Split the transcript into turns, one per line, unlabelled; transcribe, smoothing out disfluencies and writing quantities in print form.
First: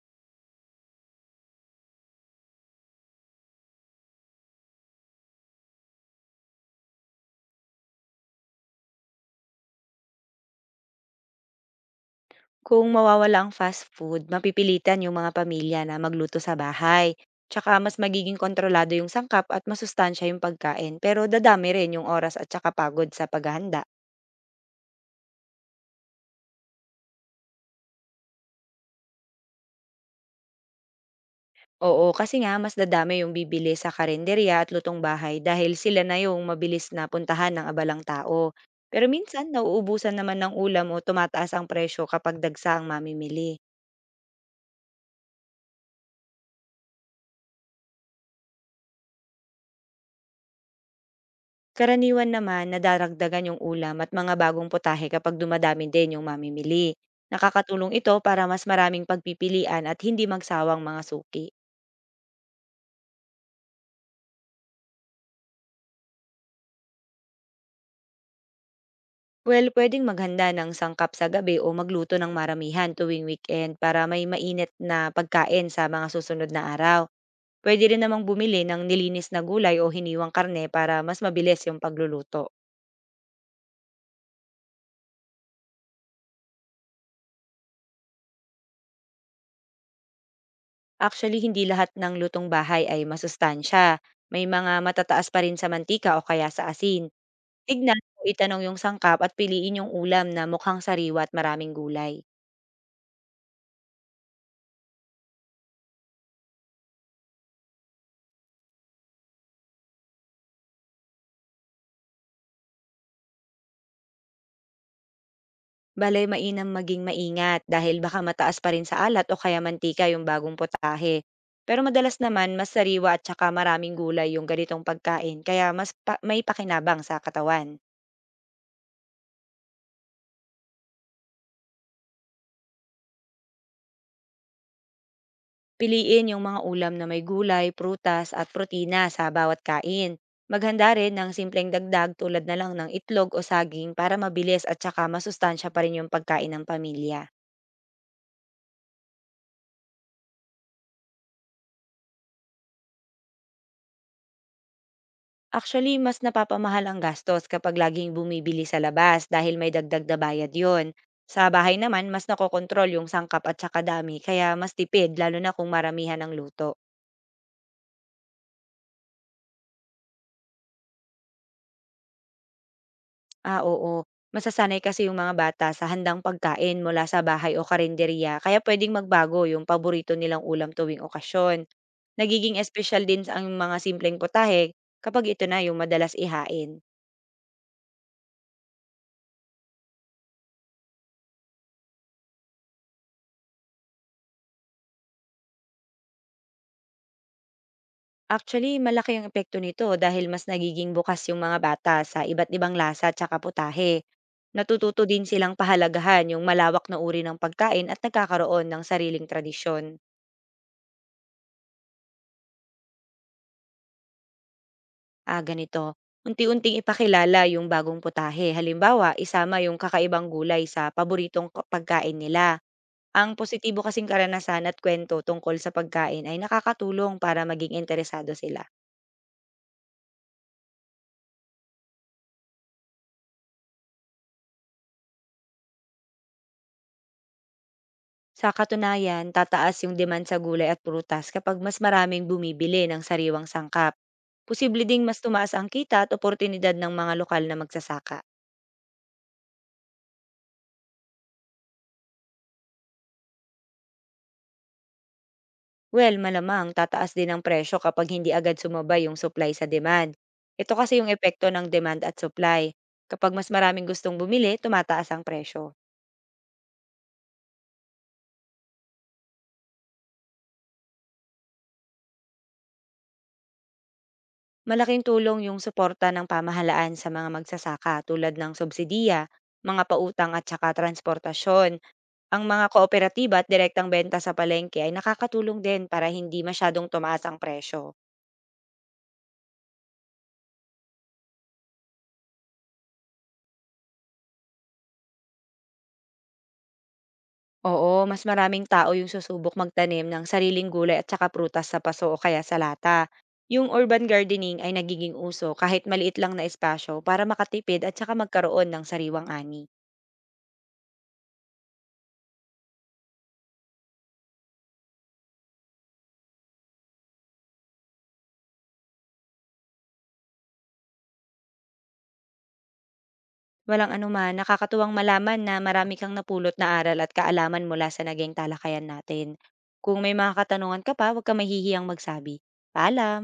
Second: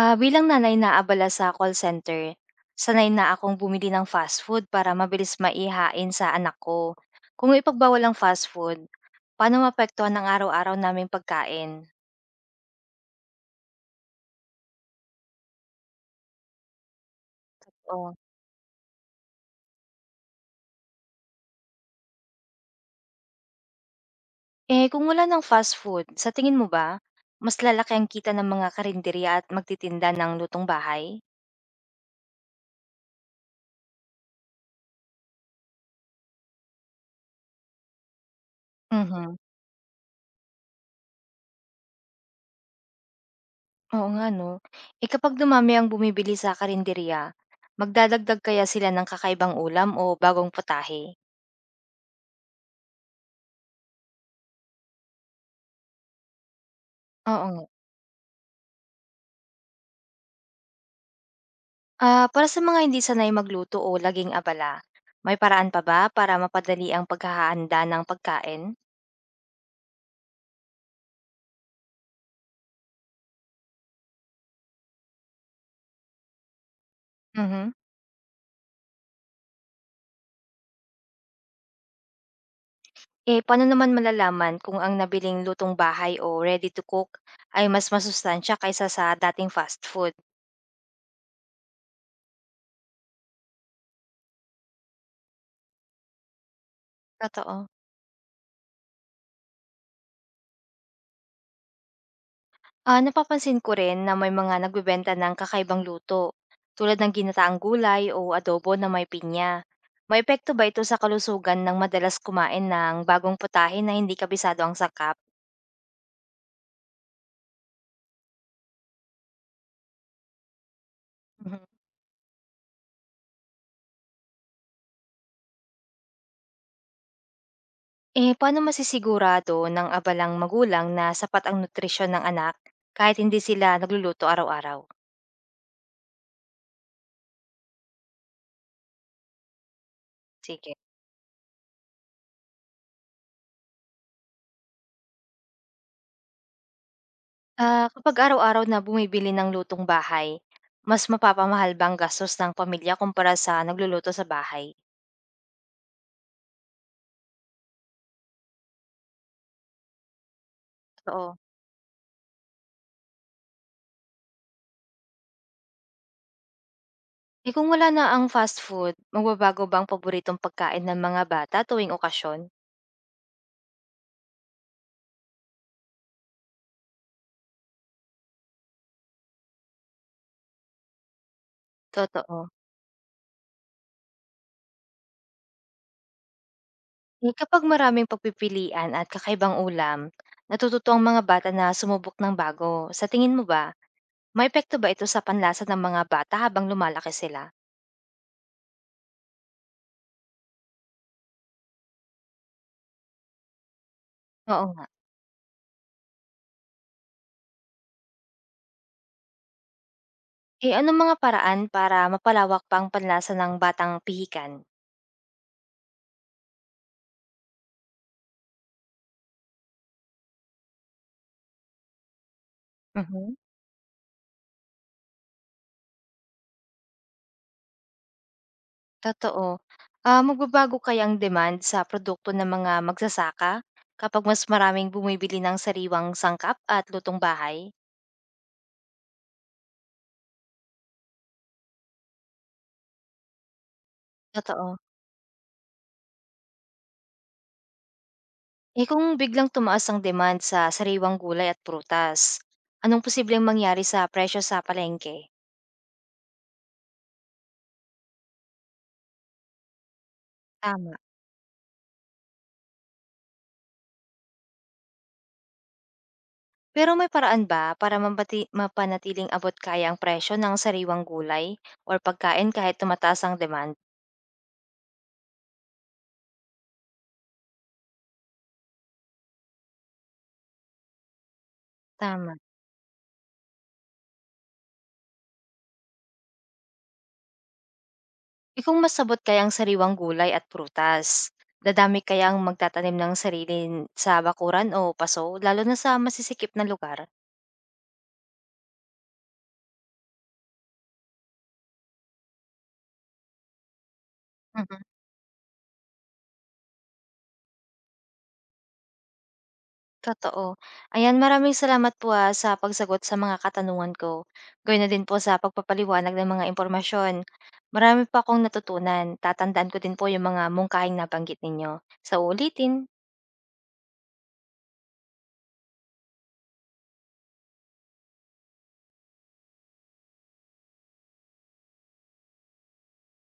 Ah, bilang nanay na abala sa call center, sanay na akong bumili ng fast food para mabilis maihain sa anak ko. Kung ipagbawal ang fast food, paano maapektuhan ang araw-araw naming pagkain?
Kung mawawala ang fast food, mapipilitan yung mga pamilya na magluto sa bahay. Tsaka mas
Oo.
magiging kontrolado yung sangkap at masustansya yung pagkain. Pero dadami rin yung oras at tsaka pagod sa paghahanda.
Eh, kung wala ng fast food, sa tingin mo ba, mas lalaki ang kita ng mga karinderya at magtitinda ng lutong bahay?
Oo, kasi nga mas dadami yung bibili sa karinderya at lutong bahay dahil sila na yung mabilis na puntahan ng abalang tao. Pero
Mhm.
minsan, nauubusan naman ng ulam o tumataas ang presyo kapag dagsa ang mamimili.
Oo nga, no? Eh, kapag dumami ang bumibili sa karinderya, magdadagdag kaya sila ng kakaibang ulam o bagong putahe?
Karaniwan naman, nadaragdagan yung ulam at mga bagong putahe kapag dumadami din yung mamimili.
Oo nga.
Nakakatulong ito para mas maraming pagpipilian at hindi magsawang mga suki.
Ah, para sa mga hindi sanay magluto o laging abala, may paraan pa ba para mapadali ang paghahanda ng pagkain?
Well, pwedeng maghanda ng sangkap sa gabi o magluto ng maramihan tuwing weekend para may mainit na pagkain sa mga susunod na araw.
Mhm.
Pwede rin namang bumili ng nilinis na gulay o hiniwang karne para mas mabilis yung pagluluto.
Eh, paano naman malalaman kung ang nabiling lutong bahay o ready to cook ay mas masustansya kaysa sa dating fast food?
Actually, hindi lahat ng lutong bahay ay masustansya. May mga matataas pa rin sa mantika o kaya sa asin.
Totoo.
Tignan o itanong yung sangkap at piliin yung ulam na mukhang sariwa at maraming gulay.
Ah, napapansin ko rin na may mga nagbebenta ng kakaibang luto, tulad ng ginataang gulay o adobo na may pinya. May epekto ba ito sa kalusugan ng madalas kumain ng bagong putahe na hindi kabisado ang sakap?
Bale, mainam maging maingat dahil baka mataas pa rin sa alat o kaya mantika yung bagong potahe. Pero madalas naman, mas sariwa at saka maraming gulay yung ganitong pagkain kaya mas may pakinabang sa katawan.
Eh, paano masisigurado ng abalang magulang na sapat ang nutrisyon ng anak kahit hindi sila nagluluto araw-araw?
Piliin yung mga ulam na may gulay, prutas at protina sa bawat kain.
Sige.
Maghanda rin ng simpleng dagdag tulad na lang ng itlog o saging para mabilis at saka masustansya pa rin yung pagkain ng pamilya.
Ah, kapag araw-araw na bumibili ng lutong bahay, mas mapapamahal ba ang gastos ng pamilya kumpara sa nagluluto sa bahay?
Actually, mas napapamahal ang gastos kapag laging bumibili sa labas dahil may dagdag na bayad yon.
Oo.
Sa bahay naman, mas nakokontrol yung sangkap at saka dami, kaya mas tipid lalo na kung maramihan ang luto.
Eh kung wala na ang fast food, magbabago ba ang paboritong pagkain ng mga bata tuwing okasyon?
Ah, oo. Masasanay kasi yung mga bata sa handang pagkain mula sa bahay o karinderya, kaya pwedeng magbago yung paborito nilang ulam tuwing okasyon.
Totoo.
Nagiging espesyal din ang mga simpleng putahe kapag ito na yung madalas ihain.
Eh kapag maraming pagpipilian at kakaibang ulam, natututo ang mga bata na sumubok ng bago. Sa tingin mo ba, may maepekto ba ito sa panlasa ng mga bata habang lumalaki sila?
Actually, malaki ang epekto nito dahil mas nagiging bukas yung mga bata sa iba't ibang lasa tsaka putahe.
Oo nga.
Natututo din silang pahalagahan yung malawak na uri ng pagkain at nagkakaroon ng sariling tradisyon.
Eh, anong mga paraan para mapalawak pa ang panlasa ng batang pihikan?
Ah, ganito. Unti-unting ipakilala yung bagong putahe. Halimbawa, isama yung kakaibang gulay sa paboritong pagkain nila. Ang
Mhm,
positibo kasing karanasan at kwento tungkol sa pagkain ay nakakatulong para maging interesado sila.
totoo. Ah, magbabago kaya ang demand sa produkto ng mga magsasaka kapag mas maraming bumibili ng sariwang sangkap at lutong bahay?
Sa katunayan, tataas yung demand sa gulay at prutas kapag mas maraming bumibili ng sariwang sangkap.
Totoo.
Posible ding mas tumaas ang kita at oportunidad ng mga lokal na magsasaka.
Eh kung biglang tumaas ang demand sa sariwang gulay at prutas, anong posibleng mangyari sa presyo sa palengke?
Well, malamang tataas din ang presyo kapag hindi agad sumabay yung supply sa demand. Ito kasi
Tama.
yung epekto ng demand at supply. Kapag mas maraming gustong bumili, tumataas ang presyo.
Pero may paraan ba para mapati mapanatiling abot-kaya ang presyo ng sariwang gulay or pagkain kahit tumataas ang demand?
Malaking tulong yung suporta ng pamahalaan sa mga magsasaka tulad ng subsidiya, mga pautang at saka transportasyon.
Tama.
Ang mga kooperatiba at direktang benta sa palengke ay nakakatulong din para hindi masyadong tumaas ang presyo.
Eh kung mas kaya ang sariwang gulay at prutas, dadami kaya ang magtatanim ng sarili sa bakuran o paso lalo na sa masisikip na lugar?
Oo, mas maraming tao yung susubok magtanim ng sariling gulay at saka prutas sa paso o kaya sa lata. Yung urban gardening ay nagiging uso kahit maliit lang na espasyo para makatipid at saka magkaroon ng sariwang ani.
Totoo. Ayan, maraming salamat po, sa pagsagot sa mga katanungan ko. Gayon na din po sa pagpapaliwanag ng mga impormasyon. Marami pa akong natutunan. Tatandaan ko din po yung mga mungkahing nabanggit ninyo. Sa ulitin
Walang anuman, nakakatuwang malaman na marami kang napulot na aral at kaalaman mula sa naging talakayan natin. Kung may mga katanungan ka pa, huwag ka mahihiyang magsabi. Paalam!